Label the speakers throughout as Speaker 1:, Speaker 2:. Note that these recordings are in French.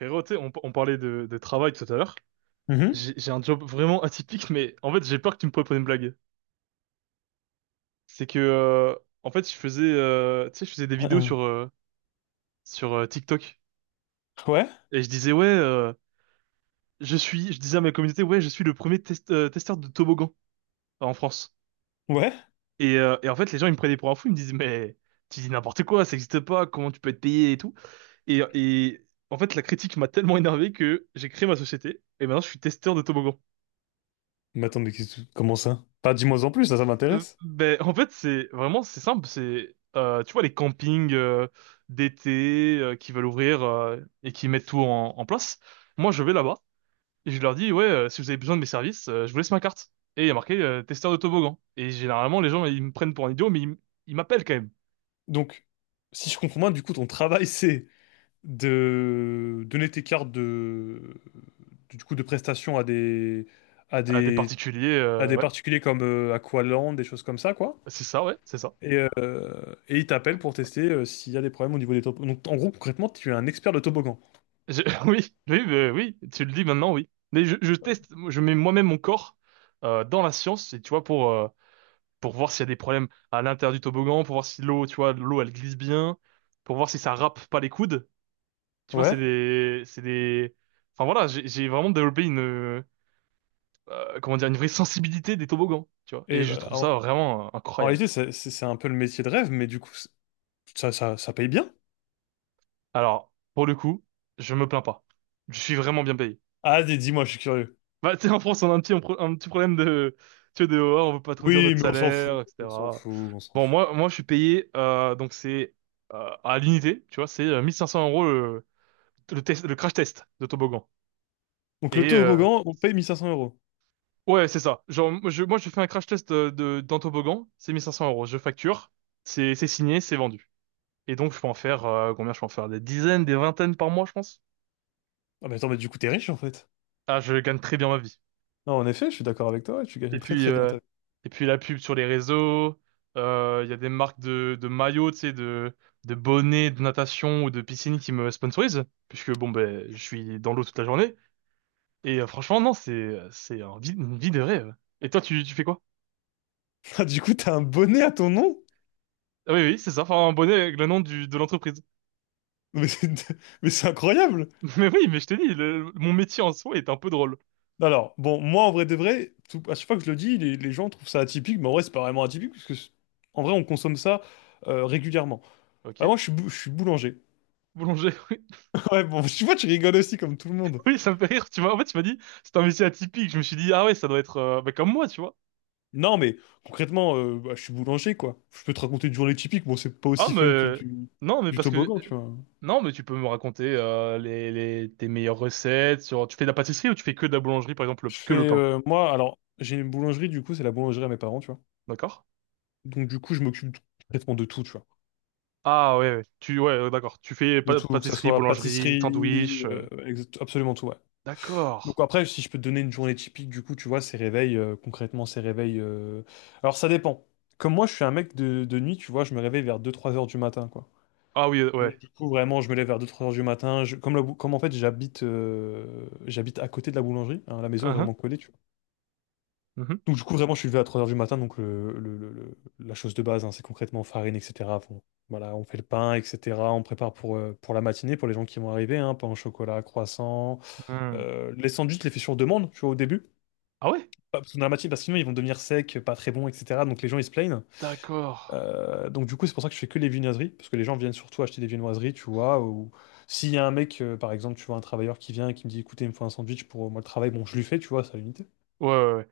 Speaker 1: Frérot, tu sais, on parlait de travail tout à l'heure.
Speaker 2: Mhm.
Speaker 1: J'ai un job vraiment atypique, mais en fait, j'ai peur que tu me prépares une blague. C'est que, en fait, je faisais, tu sais, je faisais des
Speaker 2: Hein,
Speaker 1: vidéos
Speaker 2: hein.
Speaker 1: sur TikTok.
Speaker 2: Ouais,
Speaker 1: Et je disais, ouais, je disais à ma communauté, ouais, je suis le premier testeur de toboggan en France.
Speaker 2: ouais.
Speaker 1: Et en fait, les gens, ils me prenaient pour un fou, ils me disaient, mais tu dis n'importe quoi, ça n'existe pas, comment tu peux être payé et tout. Et en fait, la critique m'a tellement énervé que j'ai créé ma société, et maintenant, je suis testeur de toboggan.
Speaker 2: Mais attends, comment ça? Pas Dis-moi en plus, ça m'intéresse.
Speaker 1: En fait, c'est simple. C'est tu vois les campings d'été qui veulent ouvrir et qui mettent tout en place. Moi, je vais là-bas et je leur dis ouais, si vous avez besoin de mes services, je vous laisse ma carte. Et il y a marqué testeur de toboggan. Et généralement, les gens ils me prennent pour un idiot, mais ils m'appellent quand même.
Speaker 2: Donc, si je comprends bien, du coup, ton travail, c'est de donner tes cartes de, du coup, de prestations à
Speaker 1: Des
Speaker 2: des,
Speaker 1: particuliers,
Speaker 2: à des
Speaker 1: ouais,
Speaker 2: particuliers comme Aqualand, des choses comme ça, quoi.
Speaker 1: c'est ça, ouais, c'est ça.
Speaker 2: Et ils t'appellent pour tester s'il y a des problèmes au niveau des toboggans. Donc, en gros, concrètement, tu es un expert de toboggan.
Speaker 1: Je- oui, oui, oui, tu le dis maintenant, oui. Mais je teste, je mets moi-même mon corps dans la science, et tu vois pour voir s'il y a des problèmes à l'intérieur du toboggan, pour voir si l'eau, tu vois, l'eau elle glisse bien, pour voir si ça râpe pas les coudes. Tu vois,
Speaker 2: Ouais.
Speaker 1: c'est des, voilà, j'ai vraiment développé une, comment dire, une vraie sensibilité des toboggans, tu vois. Et
Speaker 2: Et
Speaker 1: je
Speaker 2: bah,
Speaker 1: trouve
Speaker 2: en,
Speaker 1: ça vraiment
Speaker 2: en
Speaker 1: incroyable.
Speaker 2: réalité, c'est un peu le métier de rêve, mais du coup, ça paye bien.
Speaker 1: Alors, pour le coup, je me plains pas. Je suis vraiment bien payé.
Speaker 2: Ah, dis-moi, je suis curieux.
Speaker 1: Bah, tu sais, en France, on a un petit problème de, tu vois, de, oh, on veut pas trop dire
Speaker 2: Oui,
Speaker 1: notre
Speaker 2: mais on s'en
Speaker 1: salaire,
Speaker 2: fout, on s'en
Speaker 1: etc.
Speaker 2: fout, on s'en
Speaker 1: Bon,
Speaker 2: fout.
Speaker 1: moi, je suis payé, donc c'est à l'unité, tu vois, c'est 1 500 euros le test, le crash test de toboggan.
Speaker 2: Donc le
Speaker 1: Et
Speaker 2: toboggan, on paye 1500 euros.
Speaker 1: ouais, c'est ça. Genre, moi, je fais un crash test d'un toboggan, c'est 1 500 euros. Je facture, c'est signé, c'est vendu. Et donc, je peux en faire, combien je peux en faire? Des dizaines, des vingtaines par mois, je pense.
Speaker 2: Ah mais attends, mais du coup t'es riche en fait.
Speaker 1: Ah, je gagne très bien ma vie.
Speaker 2: Non, en effet, je suis d'accord avec toi, ouais, tu
Speaker 1: Et
Speaker 2: gagnes très
Speaker 1: puis,
Speaker 2: très bien
Speaker 1: euh,
Speaker 2: ta vie.
Speaker 1: et puis la pub sur les réseaux, il y a des marques de maillots, tu sais, de bonnets de natation ou de piscine qui me sponsorisent, puisque bon, ben, je suis dans l'eau toute la journée. Et franchement, non, c'est une vie de rêve. Et toi, tu fais quoi?
Speaker 2: Ah, du coup t'as un bonnet à ton nom?
Speaker 1: Ah oui, oui, c'est ça. Enfin, un bonnet avec le nom de l'entreprise.
Speaker 2: Mais c'est mais c'est incroyable!
Speaker 1: Mais oui, mais je t'ai dit, mon métier en soi est un peu drôle.
Speaker 2: Alors, bon, moi en vrai de vrai, à chaque fois que je le dis, les gens trouvent ça atypique, mais en vrai c'est pas vraiment atypique, parce que en vrai on consomme ça régulièrement. Ah, moi
Speaker 1: Ok.
Speaker 2: je suis boulanger.
Speaker 1: Boulanger, oui.
Speaker 2: Ouais, bon, tu vois, tu rigoles aussi comme tout le monde.
Speaker 1: Oui, ça me fait rire. Tu vois, en fait, tu m'as dit, c'est un métier atypique. Je me suis dit, ah ouais, ça doit être bah, comme moi, tu vois.
Speaker 2: Non, mais concrètement, bah, je suis boulanger, quoi. Je peux te raconter une journée typique. Bon, c'est pas
Speaker 1: Ah,
Speaker 2: aussi fun que
Speaker 1: mais...
Speaker 2: du,
Speaker 1: Non, mais
Speaker 2: du
Speaker 1: parce que...
Speaker 2: toboggan, tu vois.
Speaker 1: Non, mais tu peux me raconter tes meilleures recettes sur... Tu fais de la pâtisserie ou tu fais que de la boulangerie, par exemple, que le pain?
Speaker 2: Moi, alors, j'ai une boulangerie, du coup, c'est la boulangerie à mes parents, tu vois.
Speaker 1: D'accord?
Speaker 2: Donc, du coup, je m'occupe complètement de tout, tu vois.
Speaker 1: Ah ouais, ouais. Ouais, d'accord. Tu fais
Speaker 2: De tout, que ça
Speaker 1: pâtisserie,
Speaker 2: soit
Speaker 1: boulangerie,
Speaker 2: pâtisserie,
Speaker 1: sandwich...
Speaker 2: absolument tout, ouais.
Speaker 1: D'accord.
Speaker 2: Donc, après, si je peux te donner une journée typique, du coup, tu vois, ces réveils, concrètement, ces réveils. Alors, ça dépend. Comme moi, je suis un mec de nuit, tu vois, je me réveille vers deux-trois heures du matin, quoi.
Speaker 1: Ah oui, ouais.
Speaker 2: Donc, du coup, vraiment, je me lève vers deux trois heures du matin. Comme en fait, j'habite à côté de la boulangerie. Hein, la maison est
Speaker 1: Uhum.
Speaker 2: vraiment collée, tu vois.
Speaker 1: Mhm.
Speaker 2: Donc, du coup, vraiment, je suis levé à 3 heures du matin. Donc, la chose de base, hein, c'est concrètement farine, etc. Bon, voilà, on fait le pain, etc. On prépare pour la matinée, pour les gens qui vont arriver. Hein, pain au chocolat, croissant.
Speaker 1: Hmm.
Speaker 2: Les sandwichs, je les fais sur demande, tu vois, au début.
Speaker 1: Ah ouais?
Speaker 2: Parce que dans la matinée, parce que sinon, ils vont devenir secs, pas très bons, etc. Donc, les gens, ils se plaignent.
Speaker 1: D'accord.
Speaker 2: Donc du coup, c'est pour ça que je fais que les viennoiseries, parce que les gens viennent surtout acheter des viennoiseries, tu vois, ou s'il y a un mec, par exemple, tu vois, un travailleur qui vient et qui me dit, écoutez, il me faut un sandwich pour moi le travail, bon, je lui fais, tu vois, ça l'unité.
Speaker 1: Ouais, ouais, ouais.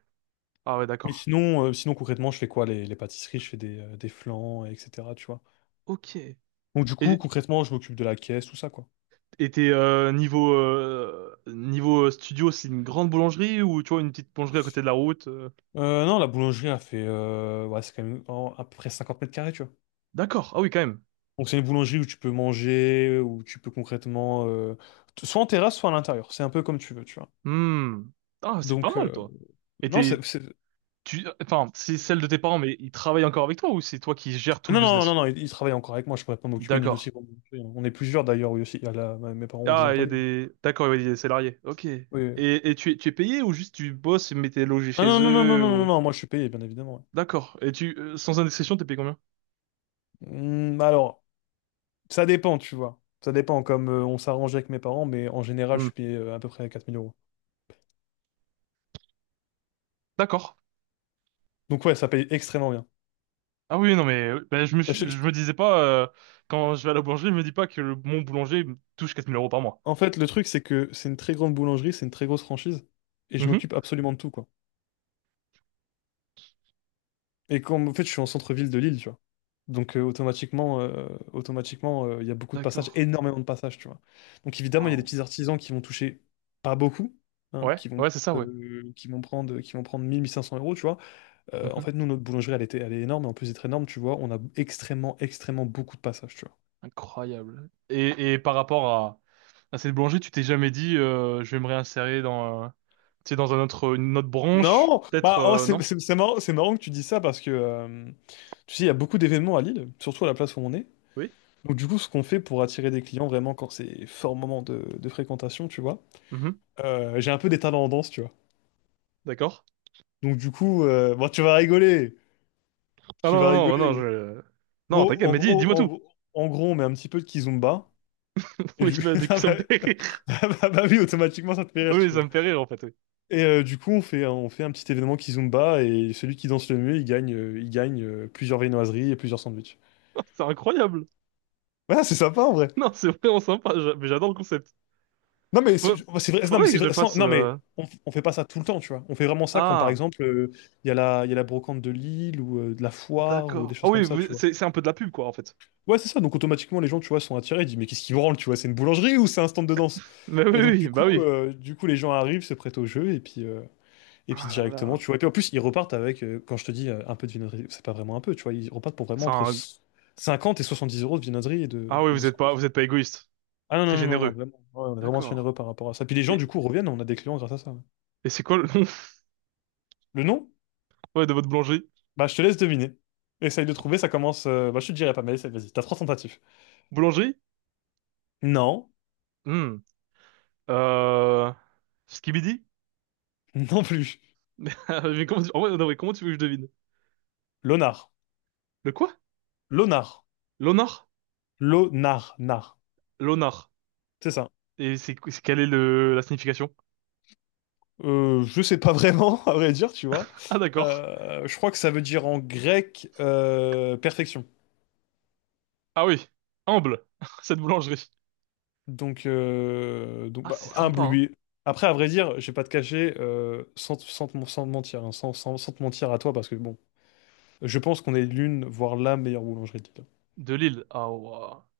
Speaker 1: Ah ouais,
Speaker 2: Mais
Speaker 1: d'accord.
Speaker 2: sinon concrètement, je fais quoi? Les pâtisseries, je fais des flans, etc., tu vois.
Speaker 1: Ok.
Speaker 2: Donc du coup,
Speaker 1: Et
Speaker 2: concrètement, je m'occupe de la caisse, tout ça, quoi.
Speaker 1: et t'es niveau studio, c'est une grande boulangerie ou tu vois une petite boulangerie à côté de la route?
Speaker 2: Non, la boulangerie a fait, ouais, c'est quand même à peu près 50 m², tu vois.
Speaker 1: D'accord. Ah oui, quand même.
Speaker 2: Donc c'est une boulangerie où tu peux manger, où tu peux concrètement, soit en terrasse, soit à l'intérieur. C'est un peu comme tu veux, tu vois.
Speaker 1: Hmm. Ah, c'est pas
Speaker 2: Donc,
Speaker 1: mal, toi. Et
Speaker 2: non, c'est...
Speaker 1: t'es tu enfin, c'est celle de tes parents, mais ils travaillent encore avec toi ou c'est toi qui gères tout le
Speaker 2: Non, non, non,
Speaker 1: business?
Speaker 2: non, il travaille encore avec moi, je pourrais pas m'occuper ni
Speaker 1: D'accord.
Speaker 2: aussi. Hein. On est plusieurs d'ailleurs, oui aussi. Il y a mes parents ont des
Speaker 1: Ah, il y a
Speaker 2: employés.
Speaker 1: des d'accord, ouais, il y a des salariés. Ok. Et
Speaker 2: Oui. Oui.
Speaker 1: et tu es tu es payé ou juste tu bosses mais t'es logé
Speaker 2: Ah non,
Speaker 1: chez
Speaker 2: non, non, non,
Speaker 1: eux
Speaker 2: non, non,
Speaker 1: ou
Speaker 2: non, moi je suis payé, bien évidemment.
Speaker 1: d'accord. Et tu sans indiscrétion, t'es payé combien?
Speaker 2: Ouais. Hmm, alors, ça dépend, tu vois. Ça dépend, comme on s'arrange avec mes parents, mais en général, je
Speaker 1: Hmm.
Speaker 2: suis payé à peu près 4 000 euros.
Speaker 1: D'accord.
Speaker 2: Donc ouais, ça paye extrêmement bien.
Speaker 1: Ah oui, non, mais ben,
Speaker 2: Je-
Speaker 1: je
Speaker 2: je-
Speaker 1: me disais pas, quand je vais à la boulangerie, je me dis pas que mon boulanger me touche 4 000 euros par mois.
Speaker 2: En fait, le truc, c'est que c'est une très grande boulangerie, c'est une très grosse franchise, et je
Speaker 1: Mhm.
Speaker 2: m'occupe absolument de tout, quoi. Et comme, en fait, je suis en centre-ville de Lille, tu vois. Donc, automatiquement, il y a beaucoup de
Speaker 1: D'accord.
Speaker 2: passages, énormément de passages, tu vois. Donc, évidemment, il y a des
Speaker 1: Wow.
Speaker 2: petits artisans qui vont toucher pas beaucoup, hein,
Speaker 1: Ouais, ouais, c'est ça, ouais.
Speaker 2: qui vont prendre 1 500 euros, tu vois. En
Speaker 1: Mhm.
Speaker 2: fait, nous, notre boulangerie, elle est énorme, et en plus d'être énorme, tu vois, on a extrêmement, extrêmement beaucoup de passages, tu vois.
Speaker 1: Incroyable. Et, à cette boulangerie, tu t'es jamais dit, je vais me réinsérer dans, tu sais, une autre branche,
Speaker 2: Non!
Speaker 1: peut-être,
Speaker 2: Bah, oh, c'est
Speaker 1: non?
Speaker 2: c'est- c'est marrant, c'est marrant que tu dis ça parce que, tu sais, il y a beaucoup d'événements à Lille, surtout à la place où on est.
Speaker 1: Oui?
Speaker 2: Donc du coup, ce qu'on fait pour attirer des clients vraiment quand c'est fort moment de fréquentation, tu vois,
Speaker 1: Mhm.
Speaker 2: j'ai un peu des talents en danse, tu vois.
Speaker 1: D'accord.
Speaker 2: Donc du coup, bon, tu vas rigoler,
Speaker 1: Ah
Speaker 2: tu
Speaker 1: non,
Speaker 2: vas
Speaker 1: non, non, non,
Speaker 2: rigoler.
Speaker 1: je... Non,
Speaker 2: Bon,
Speaker 1: t'inquiète,
Speaker 2: en
Speaker 1: mais
Speaker 2: gros,
Speaker 1: dis-moi
Speaker 2: en,
Speaker 1: tout.
Speaker 2: gros, en gros, on met un petit peu de kizomba. Et
Speaker 1: Oui,
Speaker 2: du...
Speaker 1: bah, du coup,
Speaker 2: Ah
Speaker 1: ça me
Speaker 2: bah,
Speaker 1: fait rire.
Speaker 2: Bah oui, automatiquement, ça te fait rire,
Speaker 1: Oui,
Speaker 2: tu
Speaker 1: ça
Speaker 2: vois.
Speaker 1: me fait rire, en fait, oui.
Speaker 2: Et du coup, on fait un petit événement kizomba et celui qui danse le mieux, il gagne plusieurs viennoiseries et plusieurs sandwichs.
Speaker 1: C'est incroyable.
Speaker 2: Ouais, c'est sympa en vrai.
Speaker 1: Non, c'est vraiment sympa, mais j'adore le concept.
Speaker 2: Non mais c'est
Speaker 1: Faut-
Speaker 2: c'est vrai, non mais
Speaker 1: Faudrait que
Speaker 2: c'est
Speaker 1: je le
Speaker 2: vrai,
Speaker 1: fasse.
Speaker 2: non mais on fait pas ça tout le temps, tu vois. On fait vraiment ça quand par
Speaker 1: Ah,
Speaker 2: exemple il y a la brocante de Lille ou de la foire ou des
Speaker 1: d'accord. Ah
Speaker 2: choses comme
Speaker 1: oui,
Speaker 2: ça, tu vois.
Speaker 1: c'est un peu de la pub quoi en fait.
Speaker 2: Ouais, c'est ça. Donc automatiquement les gens, tu vois, sont attirés. Ils disent mais qu'est-ce qui branle, tu vois, c'est une boulangerie ou c'est un stand de danse?
Speaker 1: Mais oui,
Speaker 2: Et
Speaker 1: oui,
Speaker 2: donc
Speaker 1: oui,
Speaker 2: du
Speaker 1: bah
Speaker 2: coup,
Speaker 1: oui.
Speaker 2: euh, du coup les gens arrivent, se prêtent au jeu et puis
Speaker 1: Ah là
Speaker 2: directement,
Speaker 1: là.
Speaker 2: tu vois. Et puis en plus ils repartent avec, quand je te dis un peu de viennoiserie, c'est pas vraiment un peu, tu vois. Ils repartent pour vraiment
Speaker 1: C'est
Speaker 2: entre
Speaker 1: un.
Speaker 2: 50 et 70 euros de viennoiserie et de
Speaker 1: Ah oui,
Speaker 2: et de sandwich.
Speaker 1: vous êtes pas égoïste.
Speaker 2: Ah non, non,
Speaker 1: Très
Speaker 2: non, non, non,
Speaker 1: généreux.
Speaker 2: vraiment. Ouais, on est vraiment
Speaker 1: D'accord.
Speaker 2: généreux par rapport à ça. Puis les gens,
Speaker 1: Et,
Speaker 2: du coup, reviennent, on a des clients grâce à ça.
Speaker 1: et c'est quoi le nom
Speaker 2: Le nom?
Speaker 1: ouais, de votre boulangerie?
Speaker 2: Bah, je te laisse deviner. Essaye de trouver, ça commence. Bah, je te dirai pas, mais essaye, vas-y, t'as trois tentatives.
Speaker 1: Boulangerie?
Speaker 2: Non,
Speaker 1: Hmm. Euh... Skibidi?
Speaker 2: non plus.
Speaker 1: Mais comment tu... en vrai, non, mais comment tu veux que je devine?
Speaker 2: Lonar.
Speaker 1: Le quoi?
Speaker 2: Lonar.
Speaker 1: L'honneur?
Speaker 2: Lonar. Nar.
Speaker 1: L'honneur.
Speaker 2: C'est ça.
Speaker 1: Et quelle est le... la signification?
Speaker 2: Je sais pas vraiment, à vrai dire, tu vois.
Speaker 1: Ah d'accord.
Speaker 2: Je crois que ça veut dire en grec perfection.
Speaker 1: Ah oui. Humble. Cette boulangerie.
Speaker 2: Donc
Speaker 1: Ah
Speaker 2: bah,
Speaker 1: c'est
Speaker 2: un
Speaker 1: sympa, hein.
Speaker 2: bleu. Après, à vrai dire, je vais pas te cacher, sans te mentir, hein, sans te mentir à toi, parce que bon, je pense qu'on est l'une, voire la meilleure boulangerie de
Speaker 1: De Lille. Ah, ouais,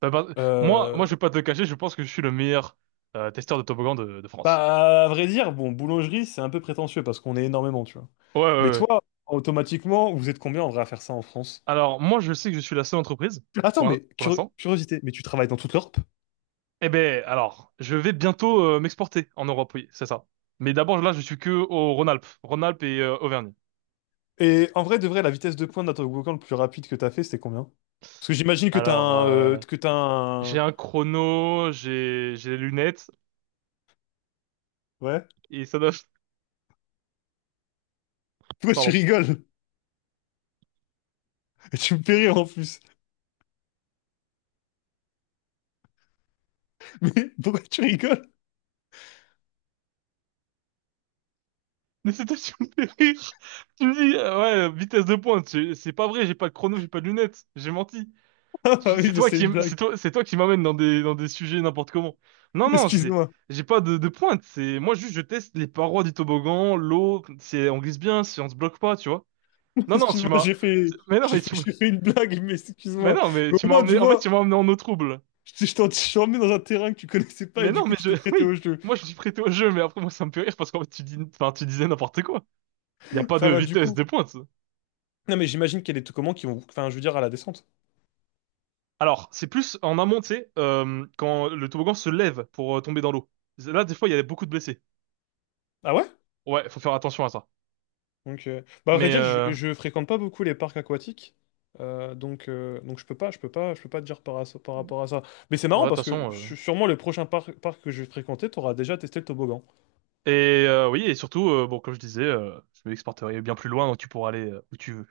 Speaker 1: bah, bah, moi,
Speaker 2: Lille.
Speaker 1: moi, je vais pas te le cacher, je pense que je suis le meilleur testeur de toboggan de France.
Speaker 2: Bah, à vrai dire, bon, boulangerie, c'est un peu prétentieux parce qu'on est énormément, tu vois.
Speaker 1: Ouais, ouais,
Speaker 2: Mais
Speaker 1: ouais.
Speaker 2: toi, automatiquement, vous êtes combien en vrai à faire ça en France?
Speaker 1: Alors, moi, je sais que je suis la seule entreprise,
Speaker 2: Attends, mais
Speaker 1: pour l'instant.
Speaker 2: curiosité, mais tu travailles dans toute l'Europe?
Speaker 1: Eh ben, alors, je vais bientôt m'exporter en Europe, oui, c'est ça. Mais d'abord, là, je suis que au Rhône-Alpes. Rhône-Alpes et Auvergne.
Speaker 2: Et en vrai, de vrai, la vitesse de pointe d'un toboggan le plus rapide que t'as fait, c'était combien? Parce que j'imagine
Speaker 1: Alors,
Speaker 2: que t'as
Speaker 1: j'ai
Speaker 2: un...
Speaker 1: un chrono, j'ai des lunettes,
Speaker 2: Ouais?
Speaker 1: et ça doit...
Speaker 2: Pourquoi tu
Speaker 1: Pardon.
Speaker 2: rigoles? Tu me fais rire en plus. Mais pourquoi tu rigoles?
Speaker 1: Mais c'était sur mes rire. Tu me dis, ouais, vitesse de pointe, c'est pas vrai, j'ai pas de chrono, j'ai pas de lunettes, j'ai menti.
Speaker 2: Ah bah oui,
Speaker 1: C'est
Speaker 2: mais
Speaker 1: toi
Speaker 2: c'est
Speaker 1: qui,
Speaker 2: une blague.
Speaker 1: c'est toi qui m'amène dans des sujets n'importe comment. Non, non,
Speaker 2: Excuse-moi.
Speaker 1: j'ai pas de pointe. C'est, moi juste, je teste les parois du toboggan, l'eau, si on glisse bien, si on se bloque pas, tu vois. Non, non, tu
Speaker 2: Excuse-moi,
Speaker 1: m'as,
Speaker 2: j'ai fait...
Speaker 1: mais non,
Speaker 2: J'ai
Speaker 1: mais
Speaker 2: fait...
Speaker 1: tu, m'as-
Speaker 2: j'ai fait une blague, mais
Speaker 1: mais
Speaker 2: excuse-moi.
Speaker 1: non, mais
Speaker 2: Mais
Speaker 1: tu
Speaker 2: au
Speaker 1: m'as
Speaker 2: moins, tu
Speaker 1: emmené, en fait,
Speaker 2: vois...
Speaker 1: tu m'as emmené en eau trouble.
Speaker 2: Je t'en mis dans un terrain que tu connaissais pas et
Speaker 1: Mais
Speaker 2: du
Speaker 1: non,
Speaker 2: coup
Speaker 1: mais
Speaker 2: tu
Speaker 1: je,
Speaker 2: t'es prêté
Speaker 1: oui,
Speaker 2: au jeu.
Speaker 1: moi je suis prêté au jeu, mais après moi ça me fait rire parce qu'en fait tu disais n'importe quoi. Il y a pas de
Speaker 2: Enfin bah du
Speaker 1: vitesse
Speaker 2: coup.
Speaker 1: de pointe.
Speaker 2: Non mais j'imagine qu'il y a des tocommans qui vont. Enfin je veux dire à la descente.
Speaker 1: Alors, c'est plus en amont, tu sais, quand le toboggan se lève pour tomber dans l'eau. Là, des fois, il y a beaucoup de blessés.
Speaker 2: Ah ouais?
Speaker 1: Ouais, faut faire attention à ça.
Speaker 2: Donc bah à vrai
Speaker 1: Mais
Speaker 2: dire je,
Speaker 1: euh,
Speaker 2: je fréquente pas beaucoup les parcs aquatiques. Donc je peux pas je peux pas je peux pas te dire par rapport à ça. Mais c'est
Speaker 1: ouais, de
Speaker 2: marrant
Speaker 1: toute
Speaker 2: parce que
Speaker 1: façon.
Speaker 2: sûrement le prochain parc que je vais fréquenter t'auras déjà testé le toboggan.
Speaker 1: Et oui, et surtout, bon, comme je disais, je m'exporterai bien plus loin, donc tu pourras aller où tu veux.